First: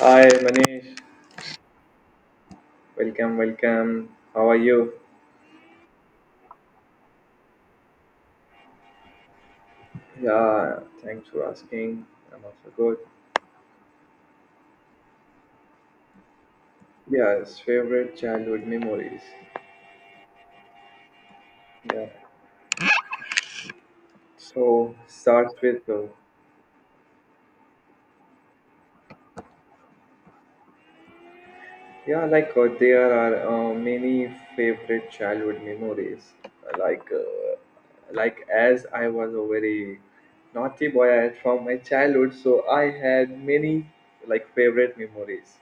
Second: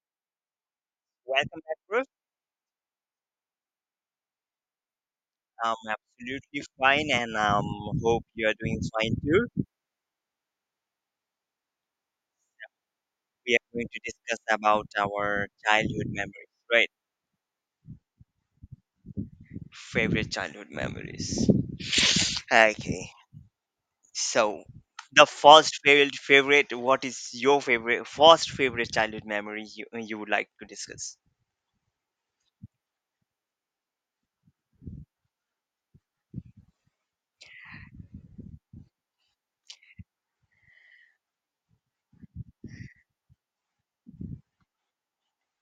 Hi Manish, Welcome back, Ruth. welcome, welcome. How are you? I'm absolutely fine, and hope you are doing fine too. Yeah, thanks for asking. I'm also good. We are going to discuss about our childhood memories, right? Yes, favorite childhood memories. Favorite childhood memories. Yeah, Okay, so so the starts first with favorite. What is your favorite, first favorite childhood memory you would like to discuss? yeah, like there are many favorite childhood memories. Like uh, like as I was a very naughty boy from my childhood, so I had many like favorite memories.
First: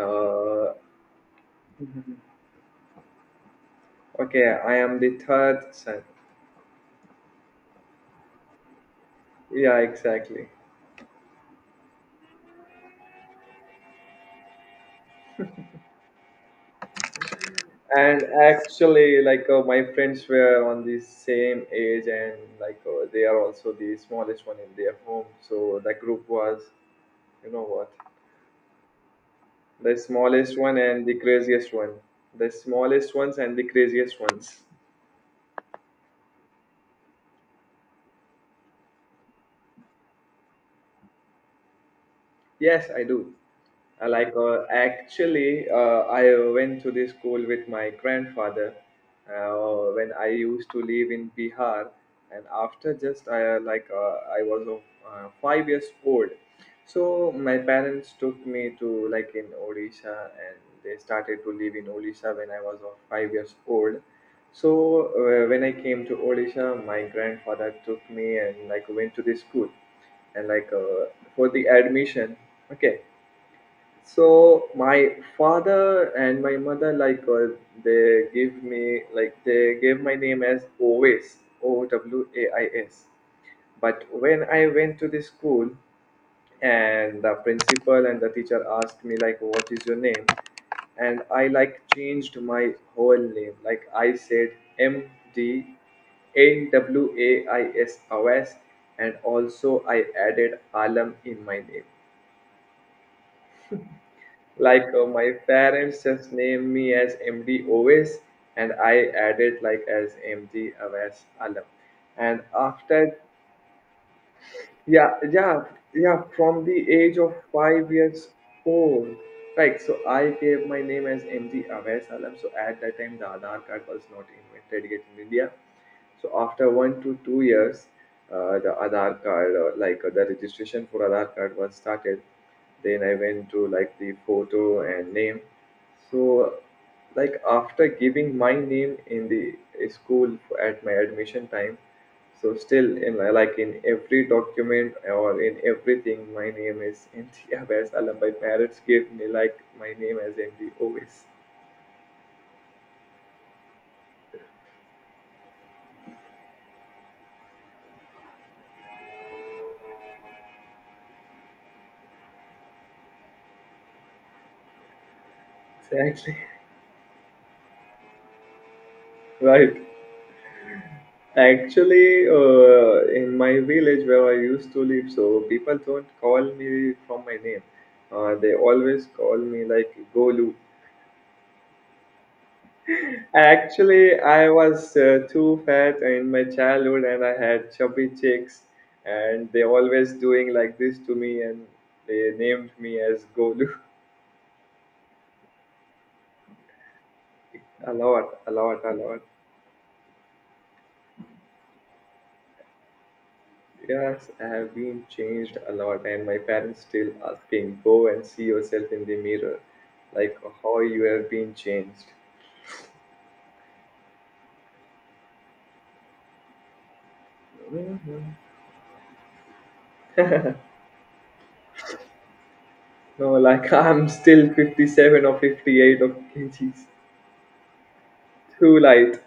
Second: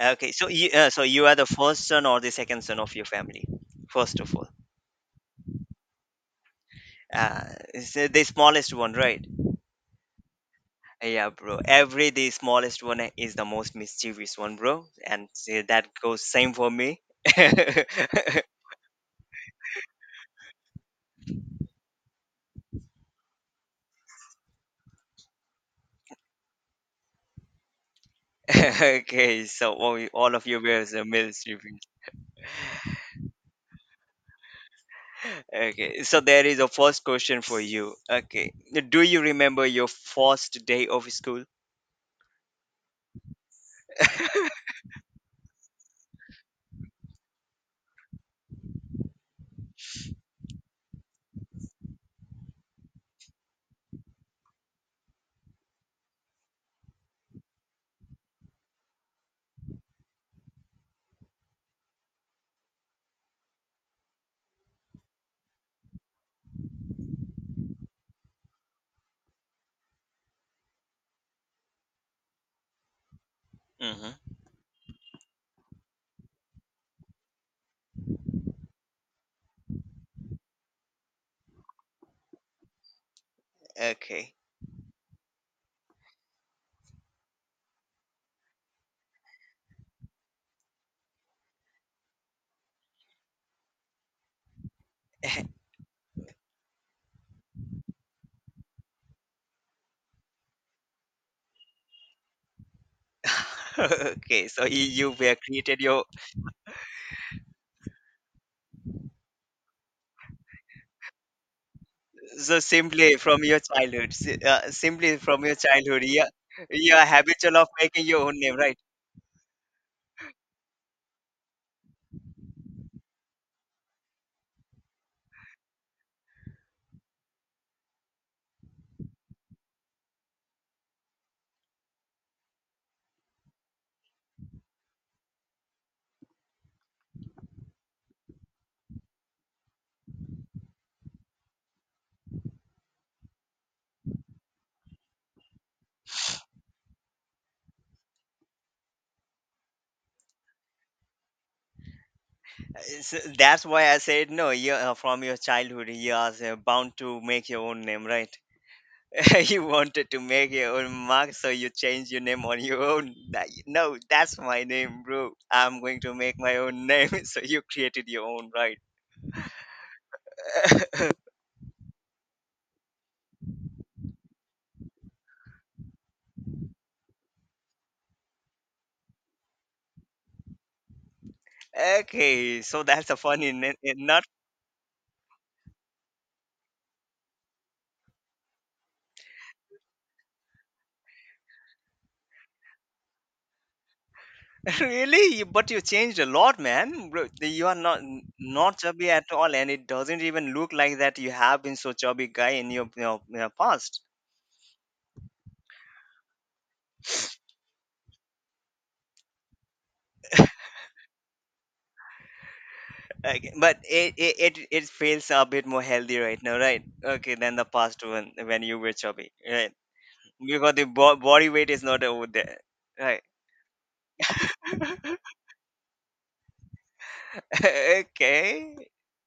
Okay, so you are the first son or the second son of your family, first of okay, all. I am the third son. Uh, it's the smallest one, right? Yeah, exactly. Yeah, bro. Every the smallest one is the most mischievous one, bro. And see, that goes same for me. And actually, like my friends were on the same age, and like they are also the smallest one in their home. So the group was, you know what, Okay, so the all of smallest you one guys and are the craziest mischievous. one, the smallest ones and the craziest ones. Okay, so there is a first question for you. Okay, do you remember your first day of school? Yes, I do. Like actually I went to the school with my grandfather, when I used to live in Bihar, and after just I was 5 years old, so my parents took me to like in Odisha, and they started to live in Odisha when I was 5 years old. So when I came to Odisha, my grandfather took me and like went to the school, and like for the admission. Okay, so Mm-hmm. my father and my mother, like they give me like they gave my name as Ovis, OWAIS. But Okay. when I went to the school, and the principal and the teacher asked me like what is your name, and I like changed my whole name, like I said MDNWAIS Awais, and also I added Alam in my name. Okay, so you Like you my were created parents your just named me as md always, and I added like as md awais alam, and so after simply from your childhood, yeah, simply from your yeah, childhood, yeah, yeah, from the you are age of habitual of five making your years own name, right? old. Right, so I gave my name as mg awais alam, so at that time the aadhaar card was not invented yet in India. So after 1 to 2 years, the registration for aadhaar card was started. Then I went to like the photo and name. So like after giving my name in the school at my admission time, so still in like in every document or in everything, my name is India. Whereas Allah, my parents gave me like my name as MD always. So that's why I said no. You from your childhood, you are bound to make your own name, right? you wanted to make your own mark, so you change your name on your own. That, no, that's my name, bro. I'm going to Exactly. make my own name. so you created your own, right? Right. Actually, in my village where I used to live, so people don't call me from my name. They always call me like Golu. okay, so that's a funny name. Actually, Not I was too fat in my childhood, and I had chubby cheeks, and they always doing like this to me, and they named me as Golu. really, you- but you changed a lot, man. Bro, you are A not lot, a not lot, a chubby lot. at all, and it doesn't even look like that. You have been so chubby guy in your past. Yes, I have been changed a lot, and my parents still asking, go and see yourself in the mirror, like how you have been changed. Okay, but it feels a bit more healthy right now, right? Okay, than the past one Mhm. when you were chubby, right? Because the body weight is not over there, right? No, like I'm still 57 or 58 of kgs. okay, Too light.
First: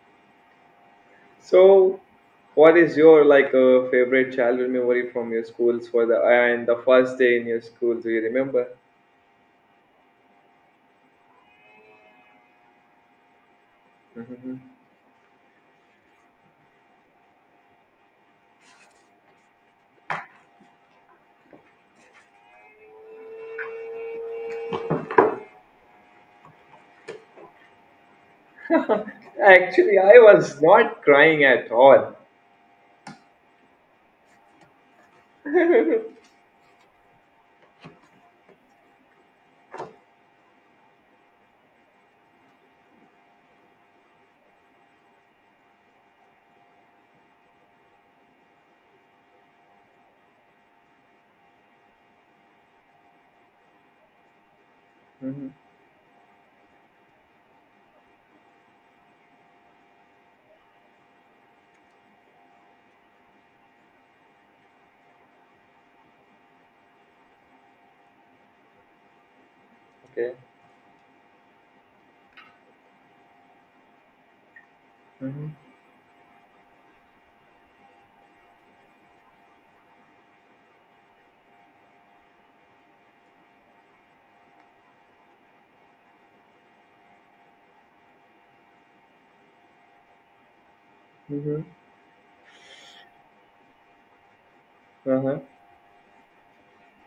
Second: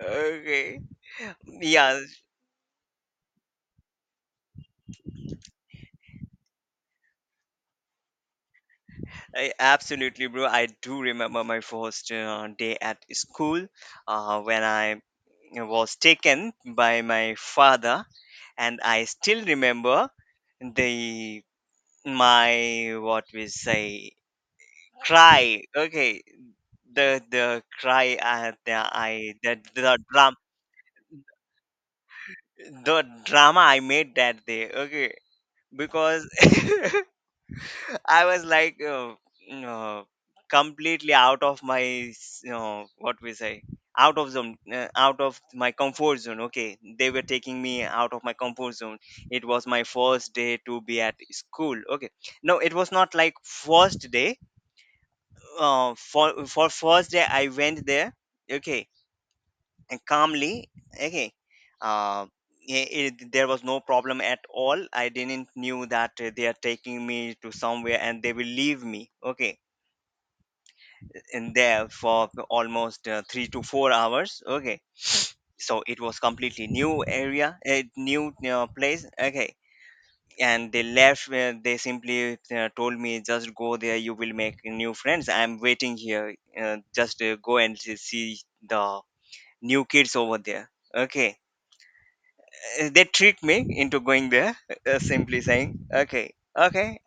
okay, So, yeah, what is your like favorite childhood memory from your schools for the and the first day in your school? Do you remember? I, absolutely, bro. I do remember my first day at school, Hmm. when I was taken by my father, and I still remember the my what we say Cry. Okay. The cry the I the Actually, I dram was not crying at all. The drama I made that day. Okay. Because I was like you know, completely out of you know, what we say out of zone, out of my comfort zone. Okay, they were taking me out of my comfort zone. It was my first day to be at school. Okay, no, it was not like first day. Mhm. For first day I went there, okay, and calmly. Okay, uh, it, there was no problem at all. I didn't knew that they are taking me to somewhere and they will leave me, okay, Okay. in there for almost 3 to 4 hours. Okay, Hmm. so it was completely new area, a new place. Okay, and they left, where they simply told me, just go there, you will make new friends, I'm waiting here, just go and see the new kids over there. Okay, Hmm. They tricked me into going there, Uh-huh. simply saying, okay, okay,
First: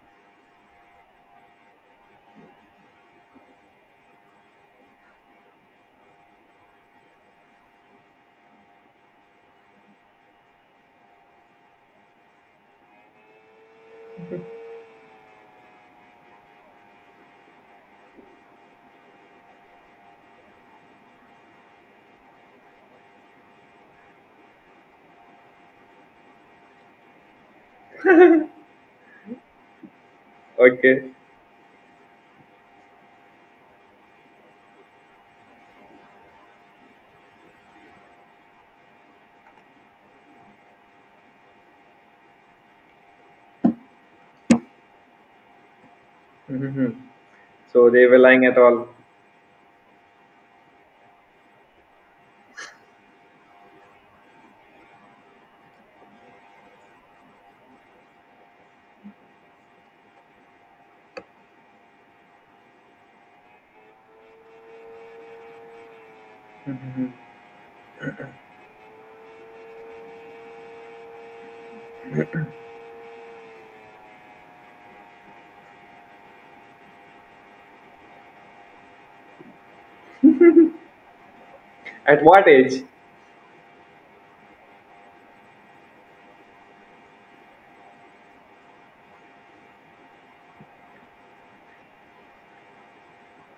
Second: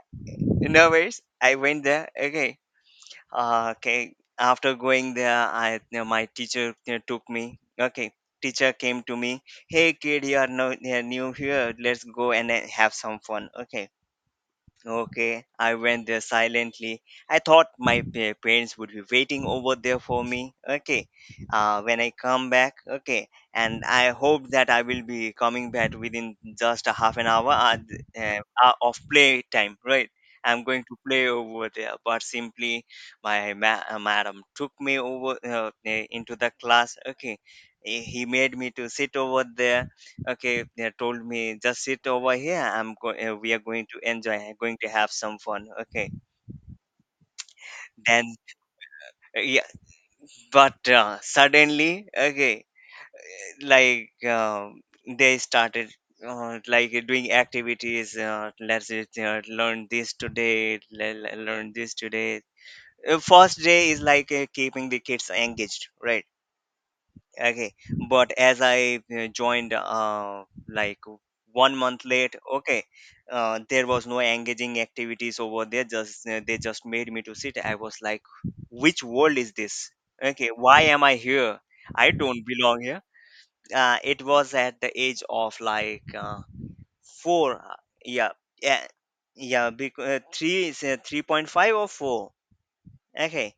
no worries. I went there. Okay, okay. After going there, I you know, my teacher, you know, took me. Okay, teacher came to me. Hey kid, you are no, you are new here. Let's go and have some fun. Okay, okay, I went there silently. I thought my parents would be waiting over there for me. Okay, when I come back, okay, and I hope that I will be coming back within just a half an hour of play time, right? I'm going to Okay. play over there, but simply my madam took me over into the class. Okay, he made me to sit over there. Okay, they told me, just sit over here. I'm we are going to enjoy, going to have some fun. Okay, Hmm. So they were then lying at all. Yeah, but suddenly, okay, like um, they started doing activities. Let's say, learn this today. Learn this today. First day is like keeping the kids engaged, right? Hmm. Okay, but as I joined like 1 month late. Okay, there was no engaging activities over there. Just They just made me to sit. I was like, which world is this? Okay, why am I here? I At don't what belong age? here. It was at the age of like four, yeah, yeah yeah because three is 3.5 or four. Okay,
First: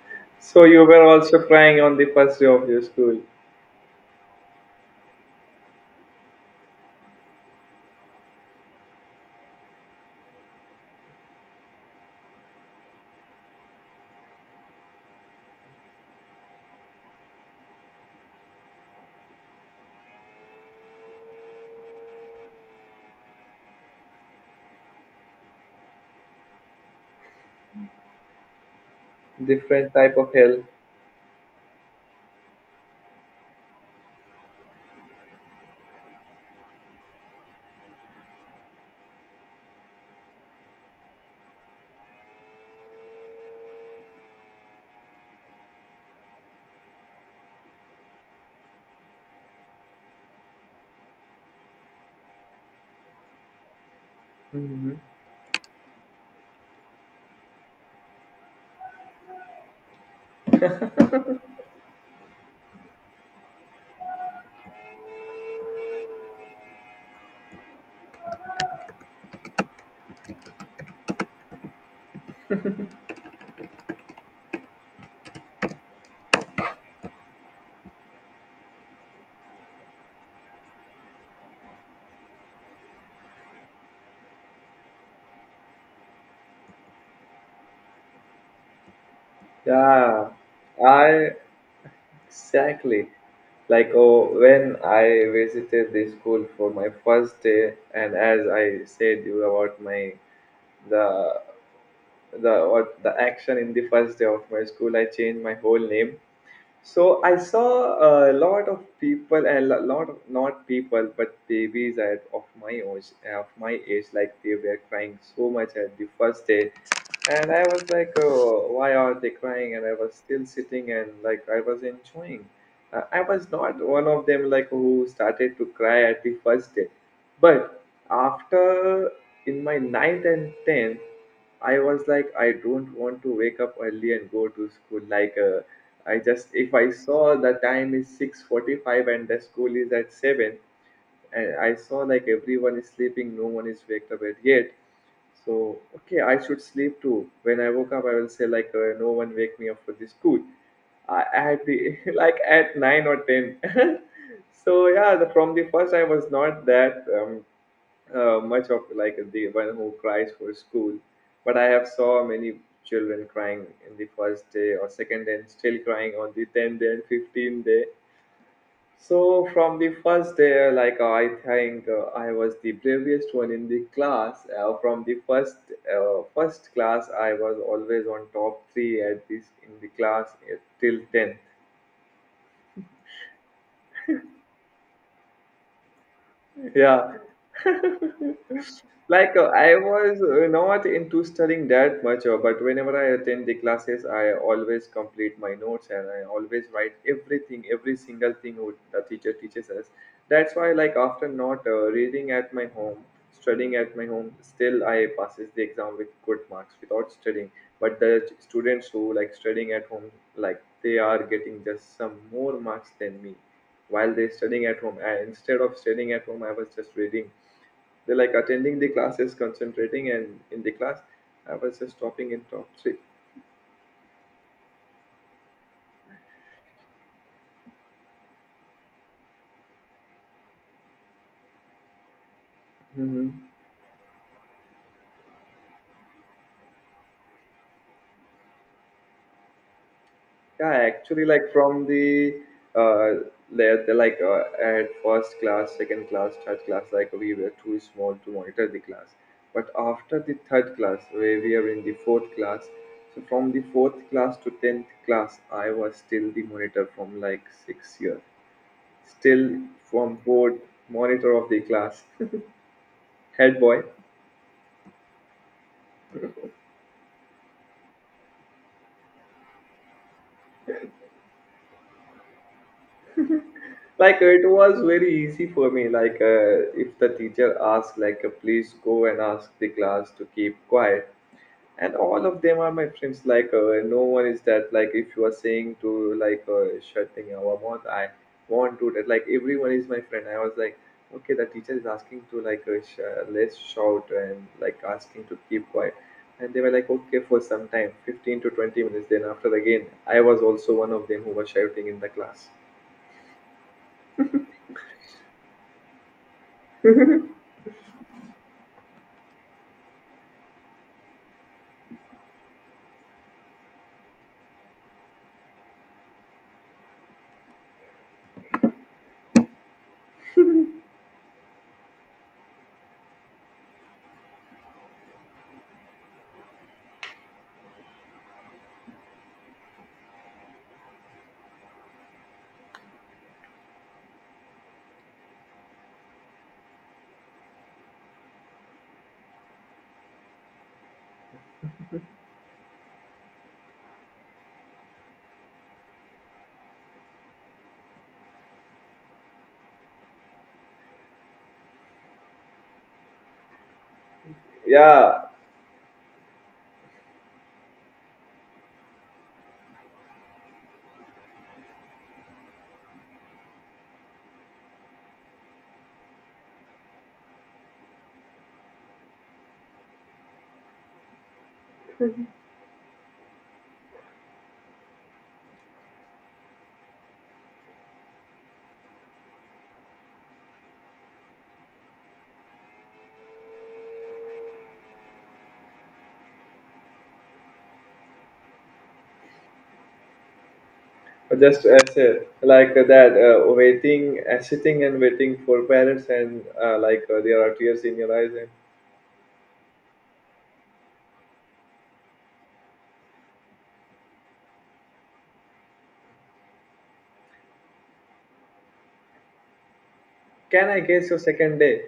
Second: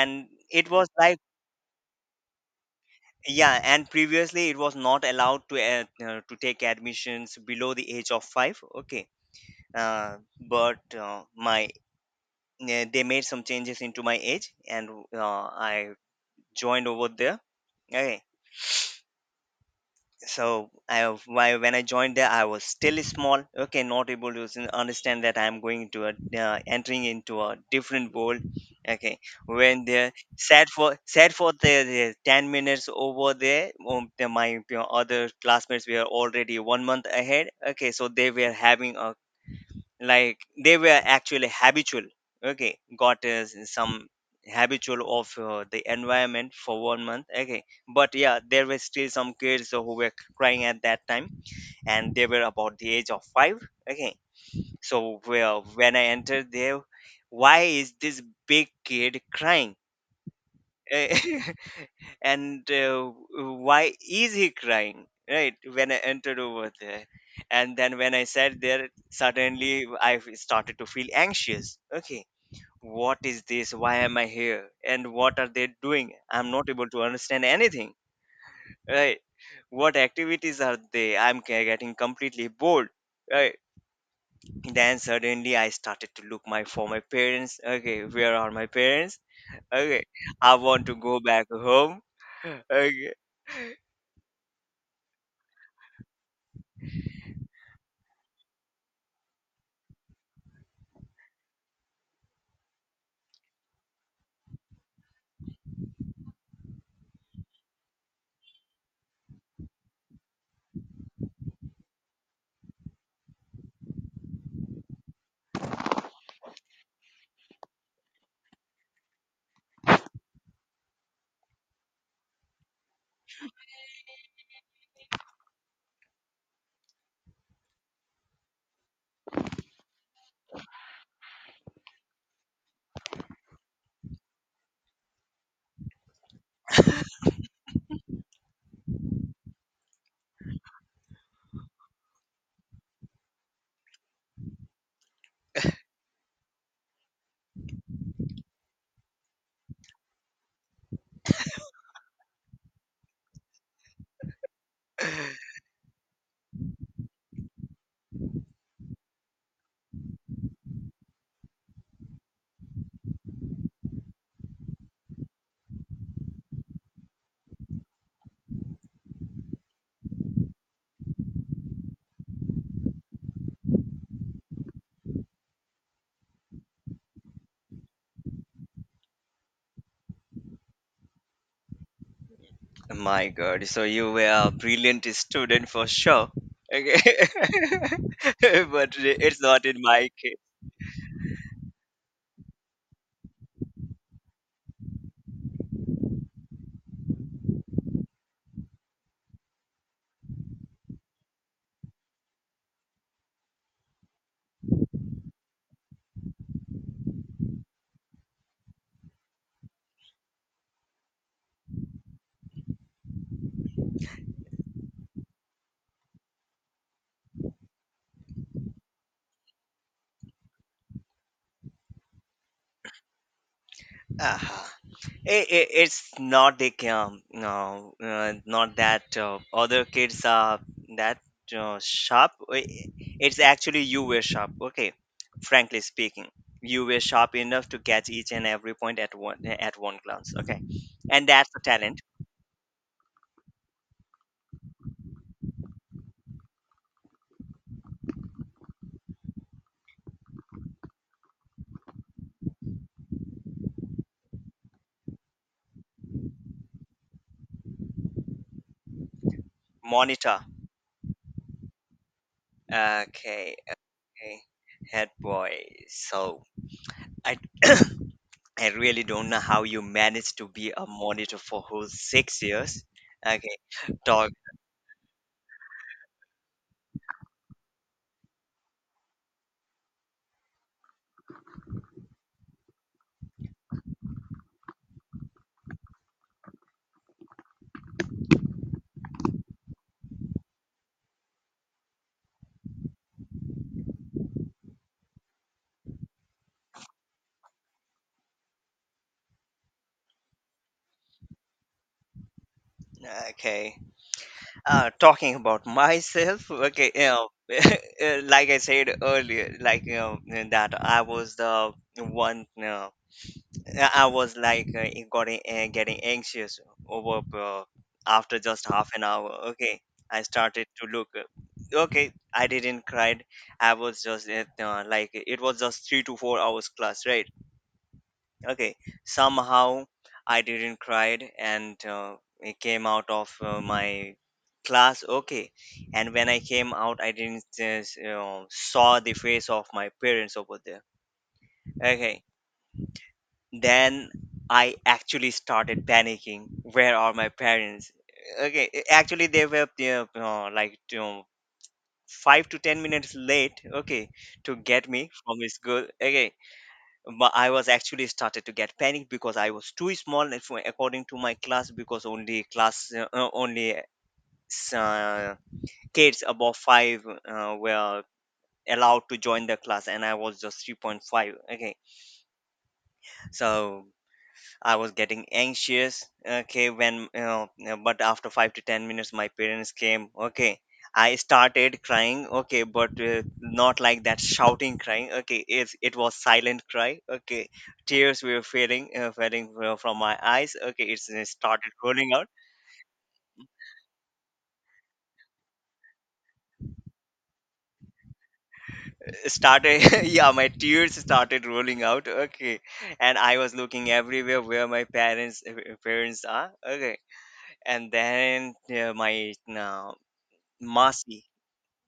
and So it you was were like, also crying on the first day of your school. yeah, and previously it was not allowed to to take admissions below the age of five. Okay, but my they made some changes into my age, and I joined over there. Okay, so I have- why when I joined there I was still small, okay, not able to understand that I'm going to entering into a different world. Okay, when Different they type of hell. Sat for the 10 minutes over there, my, you know, other classmates were already 1 month ahead. Okay, so they were having a like, they were actually habitual, okay, got some habitual of the environment for 1 month. Okay, but yeah, there were still some kids who were crying at that time, and they were about the age of five. Okay, Hmm. so well, when I entered there, why is this big kid crying? Eh, and why is he crying, right, when I entered over there? And then when I sat there, suddenly I started to feel anxious. Okay, what is this? Why am I here? And what are they doing? I'm not able to understand anything, right? What activities are they? I'm getting completely bored, right? Then suddenly I started to look my for my parents. Okay, where are my parents? Okay. Yeah. I want to go I back home. Exactly. Okay. Like oh, when I visited the school for my first day, and as I said you about my the the what the action in the first day of my school, I changed my whole name. So I saw a lot of people, a lot of not people, but babies at of my age, like they were crying so much at the first day, and I was like, oh, why are they crying? And I was still sitting and like I was enjoying. I was not one of them like who started to cry at the first day, but after in my ninth and tenth, I was like, I don't want to wake up early and go to school. Like, I just if I saw the time is 6:45 and the school is at 7, and I saw like everyone is sleeping, no one is waked up yet. So okay, I should sleep too. When I woke up, I will say like no one wake me up for this school. I had the like at nine or ten. So yeah, from the first I was not that. Much of like the one who cries for school, but I have saw many children crying in the first day or second day, and still crying on the 10th day and 15th day. So from the first day, like I think I was the bravest one in the class, from the first class I was always on top three at this in the class till 10th. My God. So you were a brilliant student for sure. Okay. Yeah. but Like it's not I in my was case. Not into studying that much, but whenever I attend the classes I always complete my notes, and I always write everything, every single thing what the teacher teaches us. That's why, like, after not reading at my home, studying at my home, still I passes the exam with good marks without studying. But the students who like studying at home, like they are getting just some more marks than me, while they're studying at home I, instead of studying at home I was just reading. They like attending the classes, concentrating, and in the class, I was just topping in top 3. Uh-huh. It's not like no, not that other kids are that sharp. I- Mm-hmm. it's actually you were sharp. Okay, frankly speaking, you were sharp enough to catch each and every point at one glance. Okay, Yeah, actually, and that's like a from talent. the le- the, like at first class, second class, third class, like we were too small to monitor the class. But after the third class, where we are in the fourth class, so from the fourth class to tenth class, I was still the monitor from like 6 years, still from Monitor. board monitor of the class, Okay, head boy. okay. Head boy. So I I really don't know how you managed to be a monitor for whole 6 years. Okay, Like talk. it was very easy for me, like if the teacher asks like please go and ask the class to keep quiet, and all of them are my friends, like no one is that, like if you are saying to like shutting our mouth I won't do that, like everyone is my friend. I was like, okay, the teacher is asking to like let's shout and like asking to keep quiet, and they were like okay for some time 15 to 20 minutes, then after again I was also one of them who was shouting in the class. Okay, talking about myself. Okay, you know, like I said earlier, like, you know, that I was the one. You know, I was like it got getting anxious over after just half an hour. Okay, I started to look. Okay, I didn't cry. I was just like it was just 3 to 4 hours class, right? Okay, somehow I didn't cry and it came out of my class. Okay, and when I came out, I didn't you know, saw the face of my parents over there. Okay, then I actually started panicking. Where are my parents? Okay, actually they were, you know, like, you know, 5 to 10 minutes late. Okay, to get me Yeah, from school. Okay, but I was actually started to get panicked because I was too small and according to my class, because only class only uh, kids above five were allowed to join the class and I was just 3.5. Okay, so. I was getting anxious. Okay, when, you know, but after 5 to 10 minutes, my parents came. Okay, I started crying. Okay, but not like that shouting crying. Okay, it was silent cry. Okay, tears were falling, from my eyes. Okay, it's, it just started as rolling a, out. like that waiting sitting and waiting for parents, and like there are tears in your eyes, and Started, yeah, my tears started rolling out. Okay, and I was looking everywhere where my parents are. Okay, and then my can I guess your Masi. second day?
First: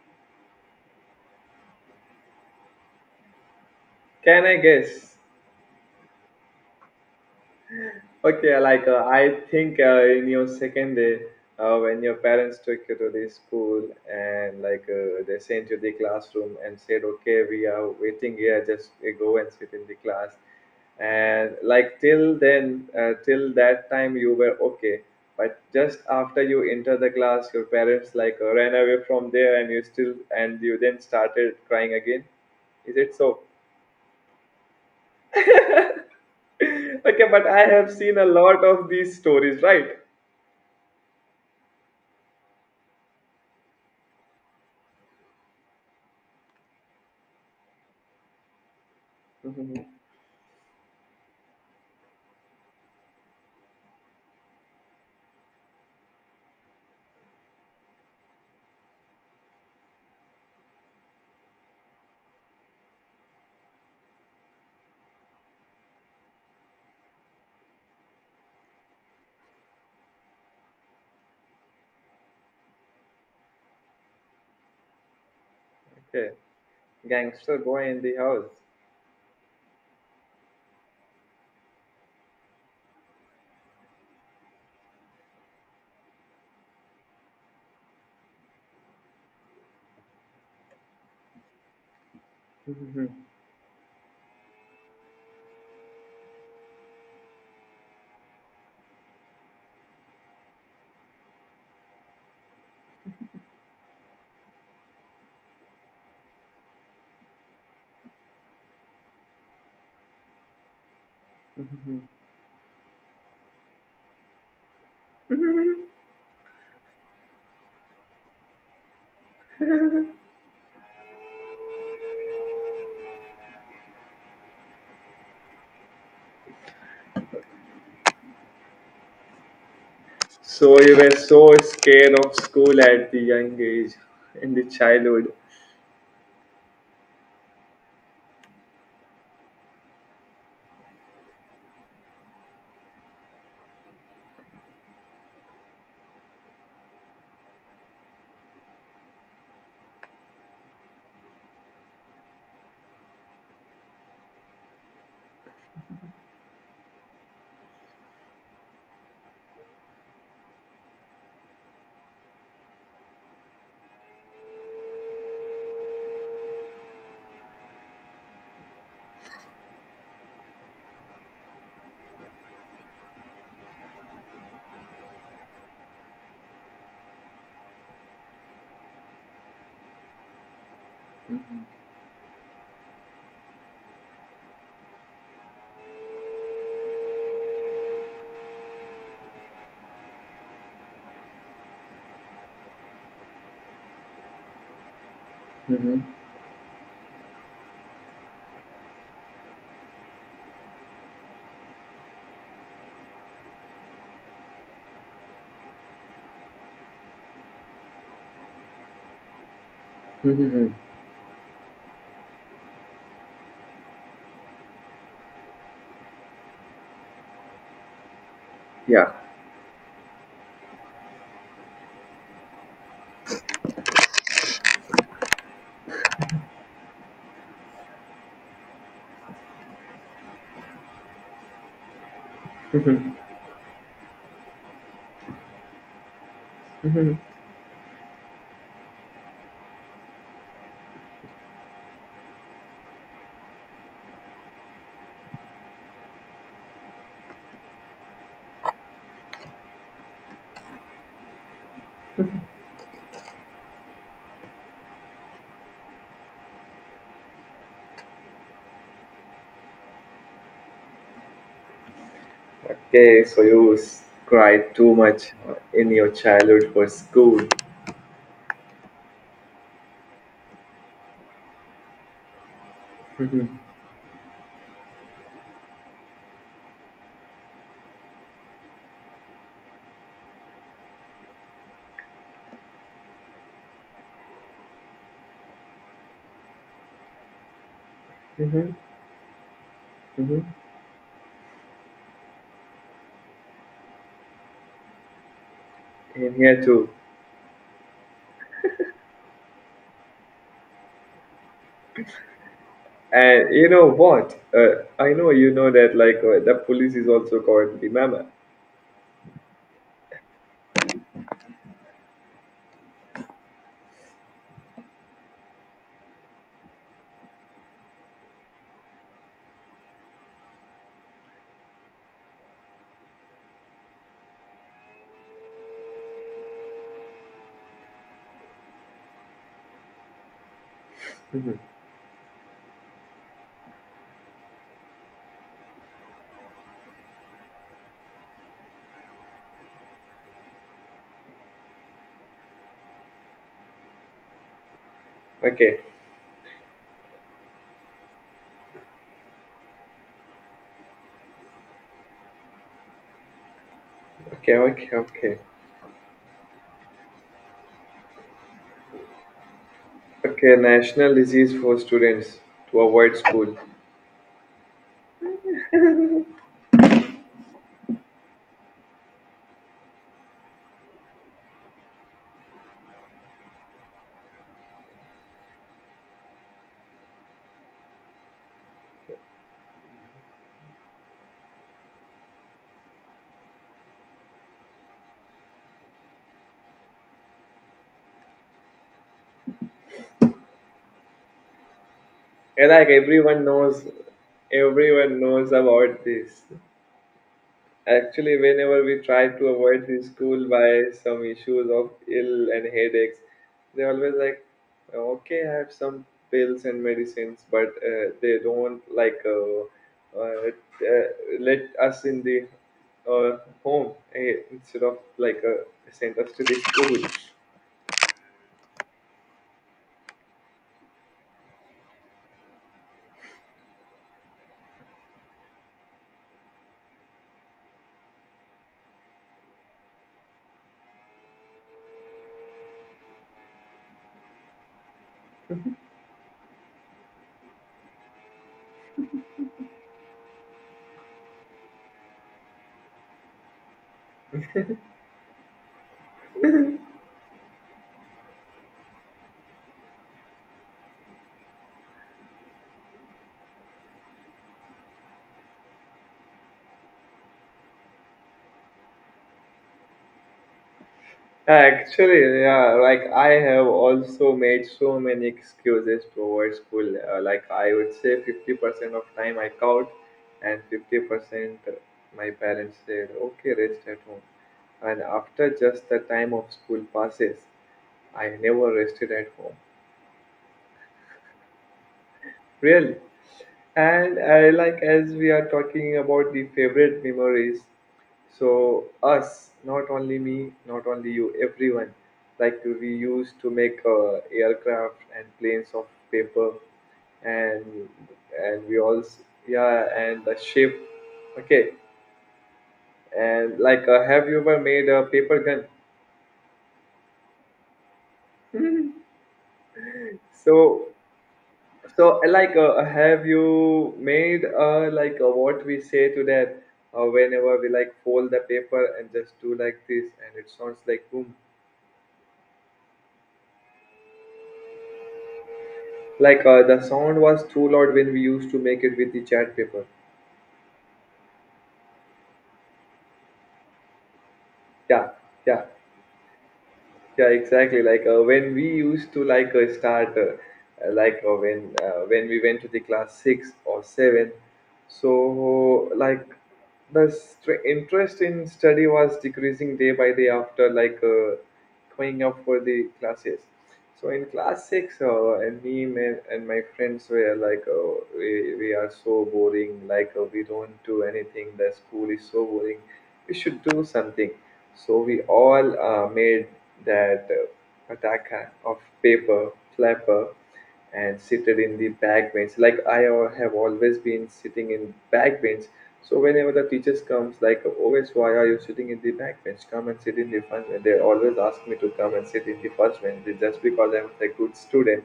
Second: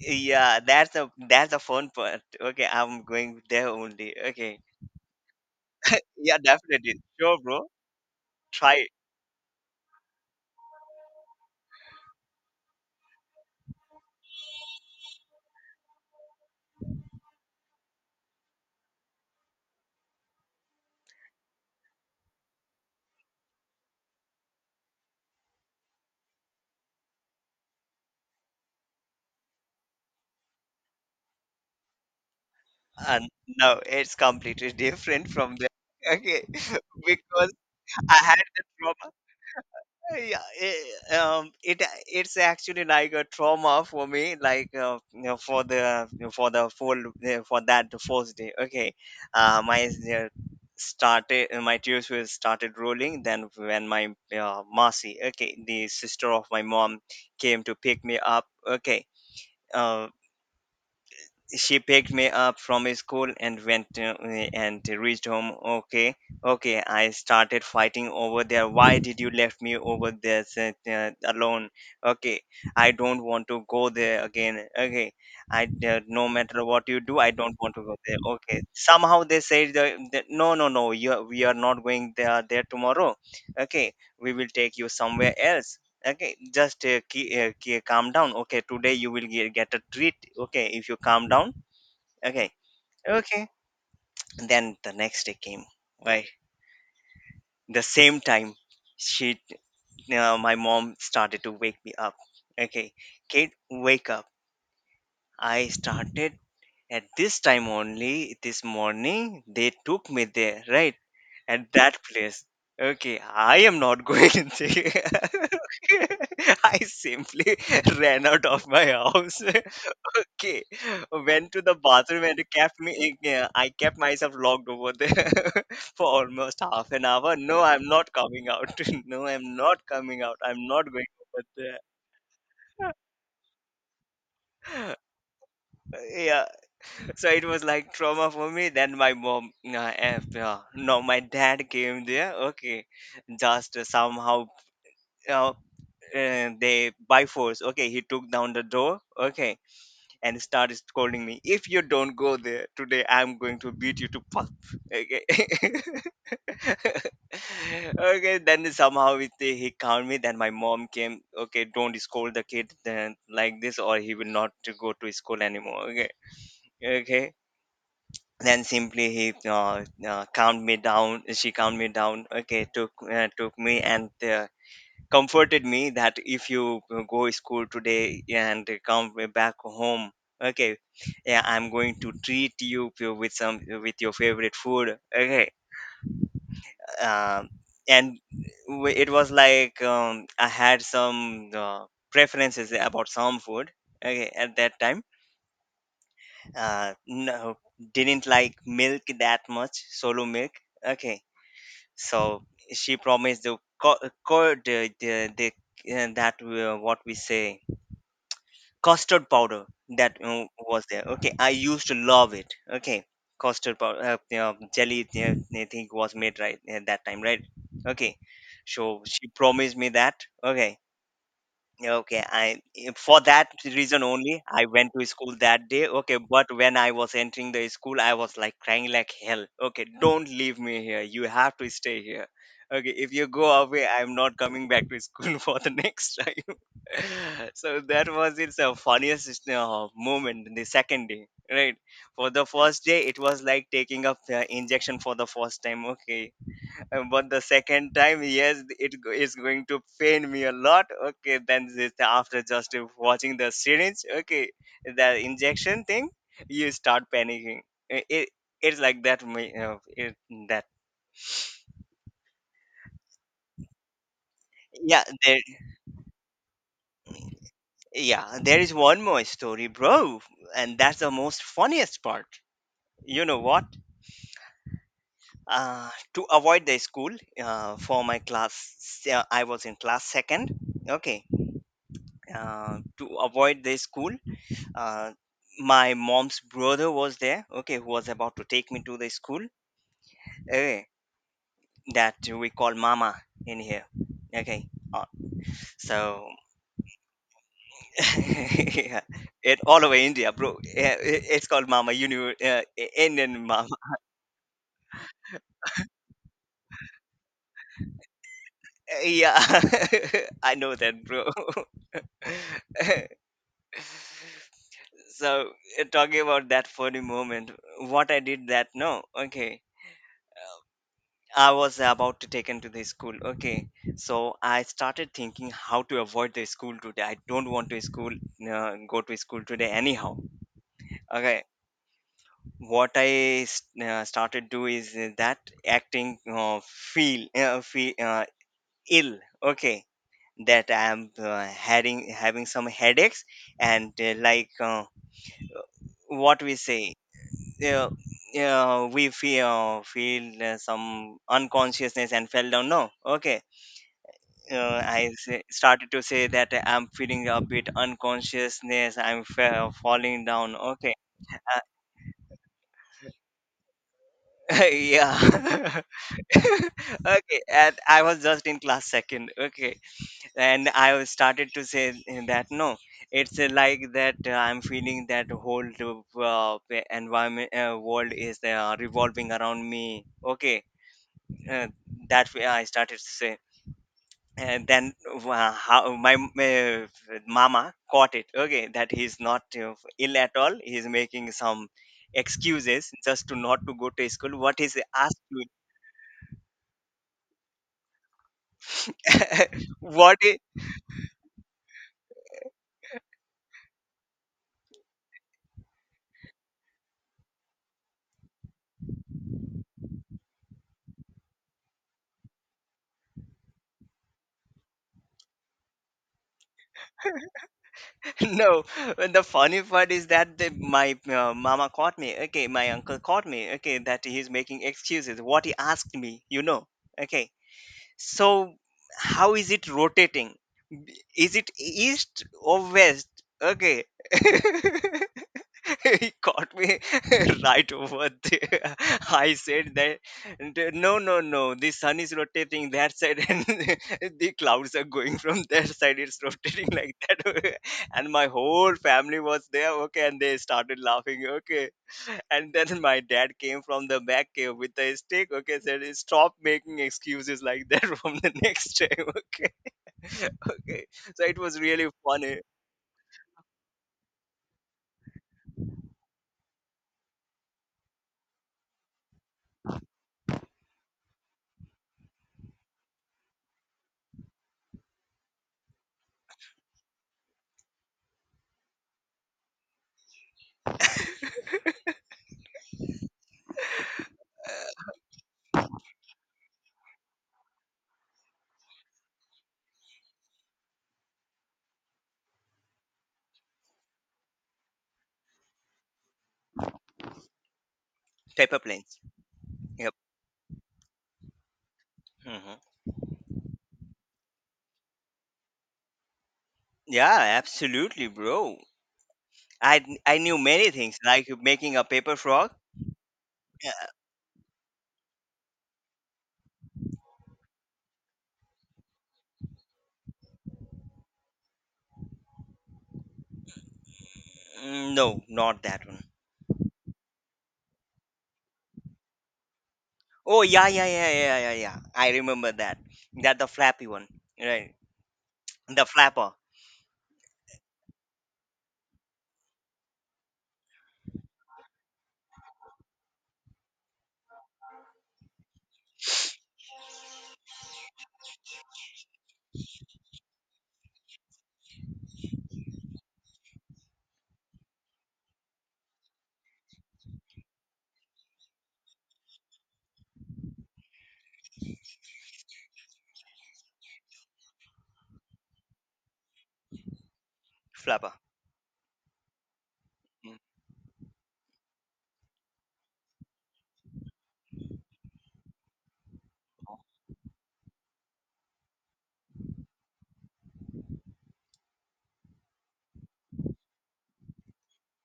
Yeah, that's a fun part. Okay, I'm going there only. Can I Okay. guess? Yeah, definitely. Sure, bro. Okay, Try like it. I think in your second day, when your parents took you to the school, and like they sent you the classroom and said, "Okay, we are waiting here. Just go and sit in the class." And like till that time, you were okay. But just after you enter the class, your parents like ran away from there, and you still and you then started crying again. Is it And so? no, it's completely different from there. Okay. Okay, but Because I have I seen a had lot that of problem. these stories, right? Yeah, it's actually like a trauma for me, like you know, for the full for that first day. Okay. My Mhm. uh, Started, my tears were started rolling then, when my Marcy, okay, the sister of my mom, came to pick me up. Okay. uh, she picked me up from school and and reached home. Okay. Okay, I started fighting over there. Why did you left me over there alone? Okay, I don't want to go there again. Okay, I, no Okay, matter what you do, I don't gangster want to boy go in the there. house. Okay. Somehow they said, no, no, no, we are not going there there tomorrow. Okay, we will take you somewhere else. Okay, just key, key, calm down. Okay, today you will get a treat, okay, if you calm down. Okay. Okay. Then the next day came, right, the same time. She my mom started to wake me up. Okay, kid, wake up. I started, at this time only this morning, they took me there, right, at that place. Okay, I am not going there. I simply ran out of my house. Okay, went to the bathroom and kept me. Yeah, I kept myself locked over there for almost half an hour. No, I'm not coming out. No, I'm not coming out. So I'm not you going were so over there. scared of school at the young age, in the childhood. Yeah, so it was like trauma for me. Then my mom, yeah, no, my dad came there. Okay, just somehow, uh, they by force. Okay, he took down the door. Okay, and started scolding me. If you don't go there today, I'm going to beat you to pulp. Okay. Okay. Then somehow it, he calmed me. Then my mom came. Okay, don't scold the kid then like this, or he will not to go to school anymore. Okay. Okay. Then simply he calmed me down. She calmed me down. Okay, took me and comforted me that if you go school today and come back home. Okay. Yeah, I'm going to treat you with some, with your favorite food. Okay. um, and it was like, I had some uh, preferences about some food. Okay, at that time, no, didn't like milk that much, solo milk. Okay. So she promised the co- co- the that what we say, custard powder. That Mhm. was there. Okay, I used to love it. Okay. Custard powder, you know, jelly, I think was made right at that time, right? Okay. So Yeah. she promised me that. Okay. Okay, I eh, for that reason only I went to school that day. Okay, but when I was entering the school, I was like crying like hell. Okay, don't leave me here. You have to stay here. Okay, if you go away, I'm not coming back to school for the next time. So that was its funniest moment. The second day, right? For the first day, it was like taking up injection for the first time. Okay. But the second time, yes, is going to pain me a lot. Okay, then this, after just watching the syringe, okay, the injection thing, you start panicking. It, it's like it, that. Okay, so you cried too yeah much there in your childhood for school. yeah, there is one more story, bro, and that's the most funniest part. You know Mhm. what, uh, to avoid the school, for my class, I was in class second. Okay. To avoid the school, uh, my mom's brother was there, okay, who was about to take Mhm. me to the school. Mhm. Okay, that we call mama in here. Okay. uh, so. In here too. Yeah, it all over India, bro. Yeah, it's called mama, you know, Indian And you mama. know what? I know you know that like the police is also called the mama. Yeah. I know that, bro. So talking about that funny moment, what I did, that, no, okay, I was about to take into the school. Okay, so I started thinking how to avoid the school today. I don't want to school, go to school today anyhow. Okay. Mhm. What I started do is that, acting feel ill. Okay, that I am having some headaches and like Okay, what we say. Uh, we feel some unconsciousness and fell down. No, okay, okay, okay, I okay. say, started to say that I'm feeling a bit unconsciousness. I'm falling Okay, down. Okay. national disease for students to avoid school. Yeah. Okay. And I was just in class second. Okay. And I was started to say that, no, it's like that, I'm feeling that whole uh, environment, world is revolving around me. Okay. Uh, that way I started to say. And then, how my mama caught it. Okay, that he's not ill at all, he's making some And like excuses just to not to go to school what is everyone asked knows about this. Actually, whenever we try to to. avoid the What is, school by some issues of ill and headaches, they always like, okay, I have some pills and medicines, but they don't like uh, uh, let us in the uh, home, instead of like send us to the school. no, the funny part is that the, my mama caught me. Okay, my uncle caught me. Okay, that he's making excuses, what he asked me, you know. Okay. So how is it rotating? Is it east or west? Okay. He caught me right over there. I said that, No, no, no, the sun is rotating that side, and the clouds are going from that side. It's rotating like that." And my whole family was there. Okay, and they started laughing. Okay, and then my dad came from the back with a stick. Okay, said stop making excuses like that from the next time. Okay. Okay. So it was really funny. Actually, yeah, like I have also made so many excuses towards school. Like I would say 50% of time I count, and 50% my parents said, okay, rest at home. And after just the time of school passes, I never rested at home. Really. And I like as we are talking about the favorite memories, so us, not only me, not only you, everyone. Like we used to make aircraft and planes of paper, and Paper we planes. all, Yep. yeah, and the ship. Okay, Hmm. and like have you ever made a paper Yeah, absolutely, bro. gun? I I knew many so things, like making a So, paper frog. like, have Yeah. you made like what we say to that whenever we like fold the paper and just do like this, and it sounds like boom. Mm, no, not that one. Like the sound was too loud when we used to make it with the chart paper. Oh yeah, yeah, yeah, yeah, yeah, yeah. I remember that. That the flappy one, right? Yeah, yeah. The flapper, Yeah, exactly, like when we used to like start like when we went to the class 6 or 7, so like the interest in study was decreasing day by day after like going up for the classes. So in class 6, and me, man, and my friends were like we are so boring, like we don't do anything, the school is so boring. We should do something. So we all made that flapper. attack of paper flapper Mm. and seated in the back bench. Like I have always been sitting in back bench. So whenever the teachers comes, like, always, why are you sitting in the back bench? Come and sit in the front bench. They always ask me to come and sit in the first bench just because I'm a good student,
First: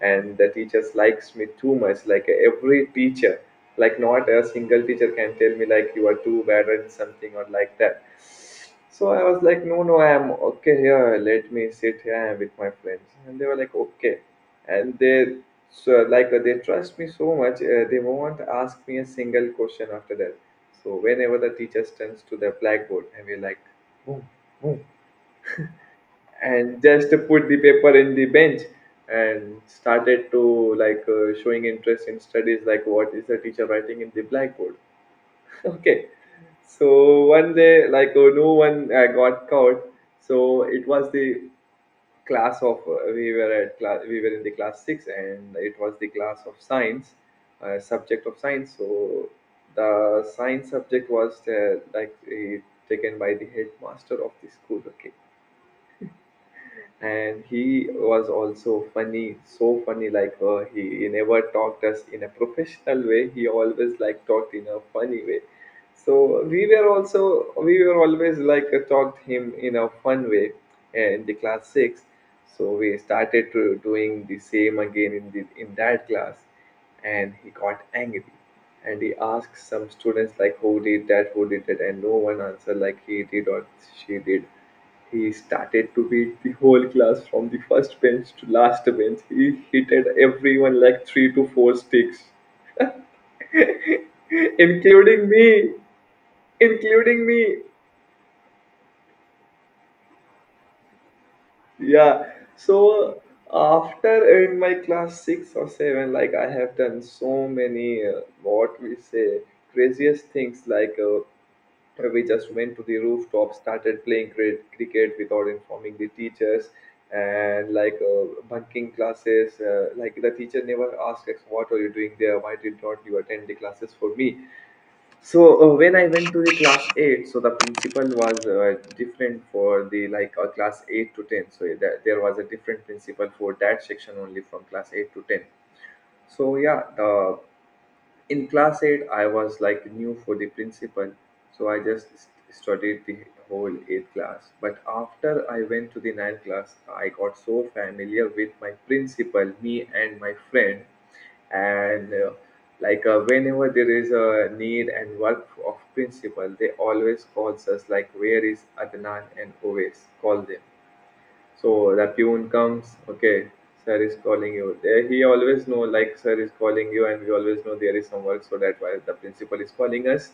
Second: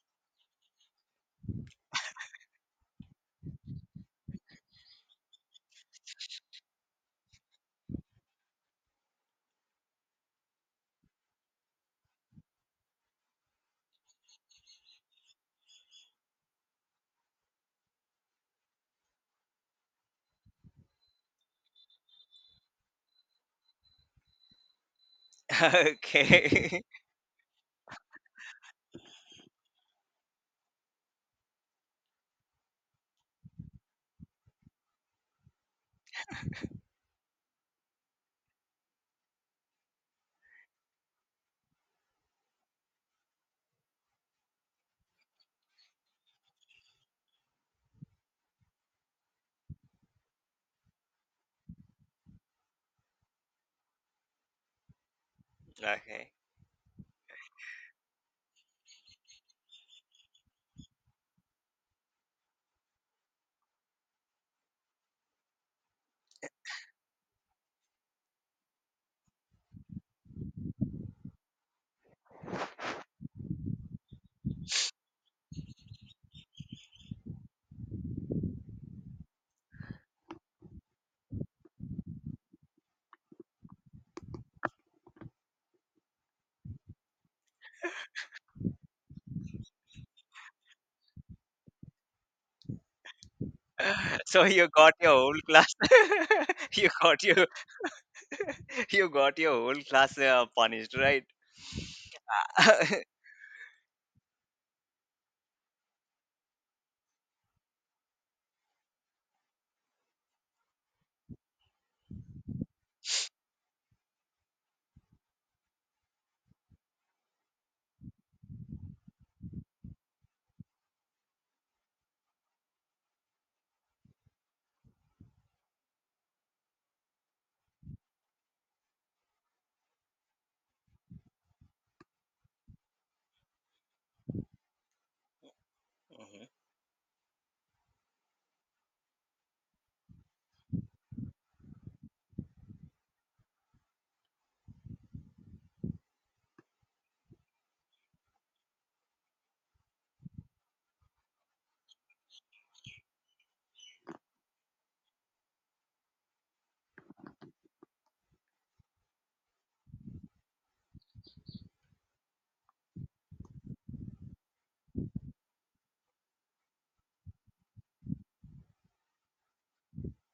and the teachers likes me too much. Like every teacher, like, not a single teacher can tell me like you are too bad at something, or like that. So I was like, no, no, I am okay here, let me sit here with my friends. And they were like, okay. And they, so like they trust me so much, they won't ask me a single question after that. So whenever the teacher turns to the blackboard and we're like, boom, boom, and Okay. just put the paper in the bench and started to like showing interest in studies, like what is the teacher writing in the blackboard. Okay. So one day, like, oh, no one got caught. So it was the class of, we were in the class six, and it was the class of science, subject of science. So the science subject was like taken by the headmaster of the school. Okay, Okay. and he was also funny, so funny. Like he never talked us in a professional way. He always like talked in a funny way, so we were always like taught him in a fun way, in the class six. So we started to doing the same again in that class, and he got angry, and he asked some students like, who did that, and no one answered like he did or she did. He started to beat the whole class from the first bench to last bench. He hit at everyone like three to four sticks, So you got your including whole me class. You got including your, me you got your whole class punished, right? Yeah, so after in my class 6 or 7, like I have done so many what we say, craziest things, like we just went to the rooftop, started playing cricket without informing the teachers. And like bunking classes, like the teacher never asked us, what are you doing there, why did not you attend the classes for me. So when I went to the class eight, so the principal was different for the, like class eight to ten. So that there was a different principal for that section only, from class eight to ten. Mhm. So yeah, the in class 8 I was like new for the principal, so I just studied the whole 8th class. But after I went to the ninth class, I got so familiar with my principal, me and my friend. And like whenever there is a need and work of principal, they always calls us, like, where is Adnan, and always call them. So the tune comes, okay, sir is calling you. There he always know, like sir is calling you, and we always know there is some work, so that why the principal is calling us.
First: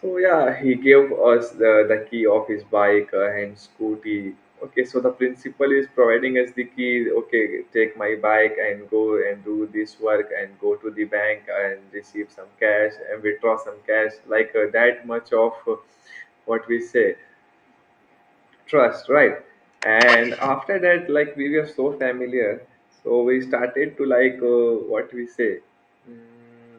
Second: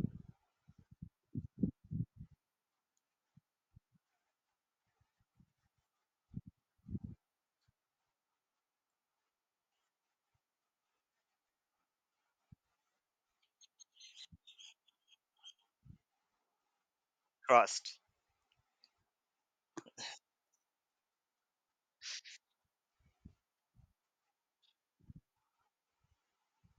So yeah, he gave us the key of his bike, and scooty. Okay, so the principal is providing us the key. Okay, take my bike and go and do this work, and go to the bank and receive some cash, and withdraw some cash. Like that much of what we say, Crossed. trust, right? And after that, like we were so familiar. So we started to like what we say, mm,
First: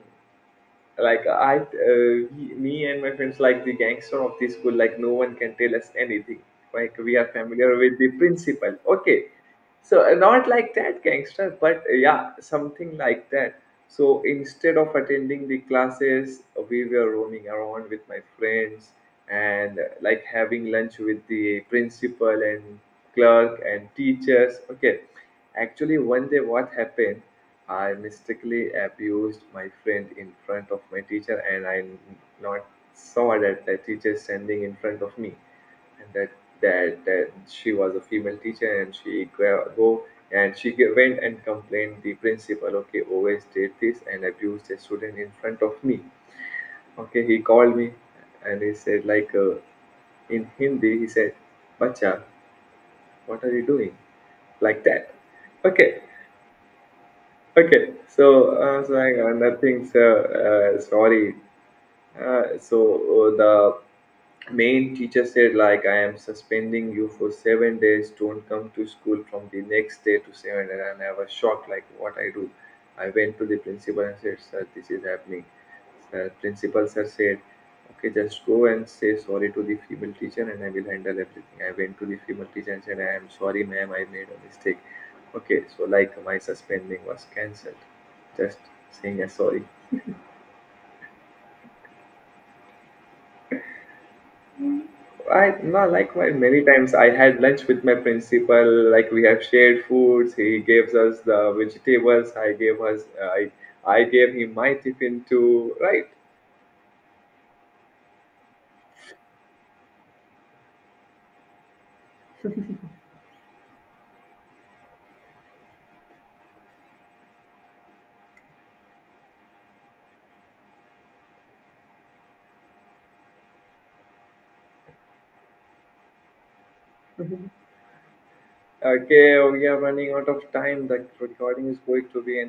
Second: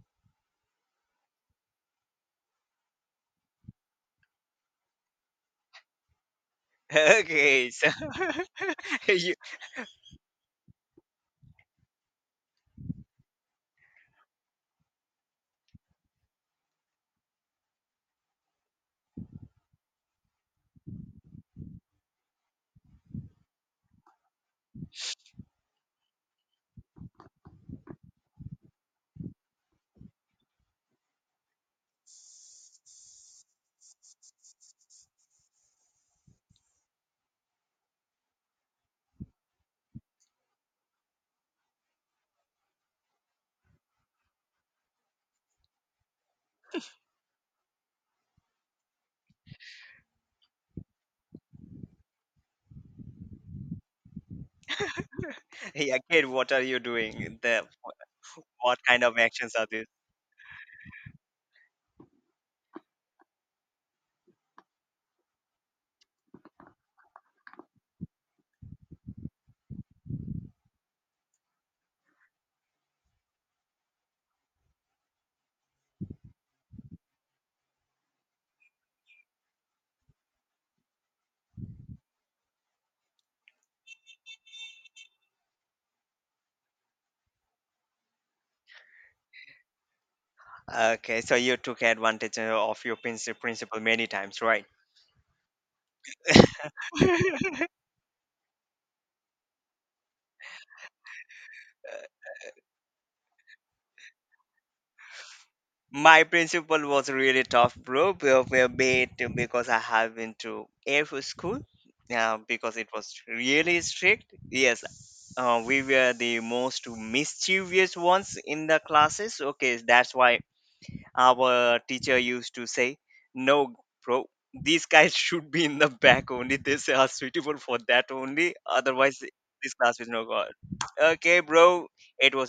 like me and my friends, like the gangster of the school, like no one can tell us anything. Like we are familiar Okay, so with the principal, okay. you, So not like that gangster, but yeah, something like that. So instead of attending the classes, we were roaming around with my friends, and like having lunch with the principal and clerk and teachers, okay. Actually, one day, what happened, I mistakenly abused my friend in front of my teacher, and I not saw that the teacher standing in front of me, and that she was a female teacher, and she gra- go and she ge- went and complained the principal. Okay, always did this and abused a student in front of me. Okay, he called me, and he said like, in Hindi he said, bacha, what are you doing, like that, yeah, okay. kid, what are you doing? The, Okay, so so I what was kind like, of actions are nothing, these? sir, sorry. The main teacher said, like, I am suspending you for 7 days, don't come to school from the next day to 7 days. And I was shocked, like, what I do. I went to the principal and said, sir, this is happening, sir. Principal sir said, okay, just go and say sorry to the female teacher, and I will handle everything. I went to the female teacher and said, I am sorry, ma'am, I made a mistake. Okay, so like my suspending was cancelled, just saying a sorry. Okay, so you took advantage of your principal many times, right? I, no, likewise. Many times I had lunch with my principal. Like we have shared foods. He gives us the vegetables. I gave us. I gave him my tiffin too. Right. My principal was really tough, bro, be it because I have been to Air Force School. Yeah, because it was really strict. Yes, we were the most mischievous ones in the classes. Okay, that's why our teacher used to say, "No, bro, these guys should be in the back only. These are suitable for that only. Otherwise, Okay, we this are class is running no out of good." time. The Okay, recording is bro, going to be it was ended.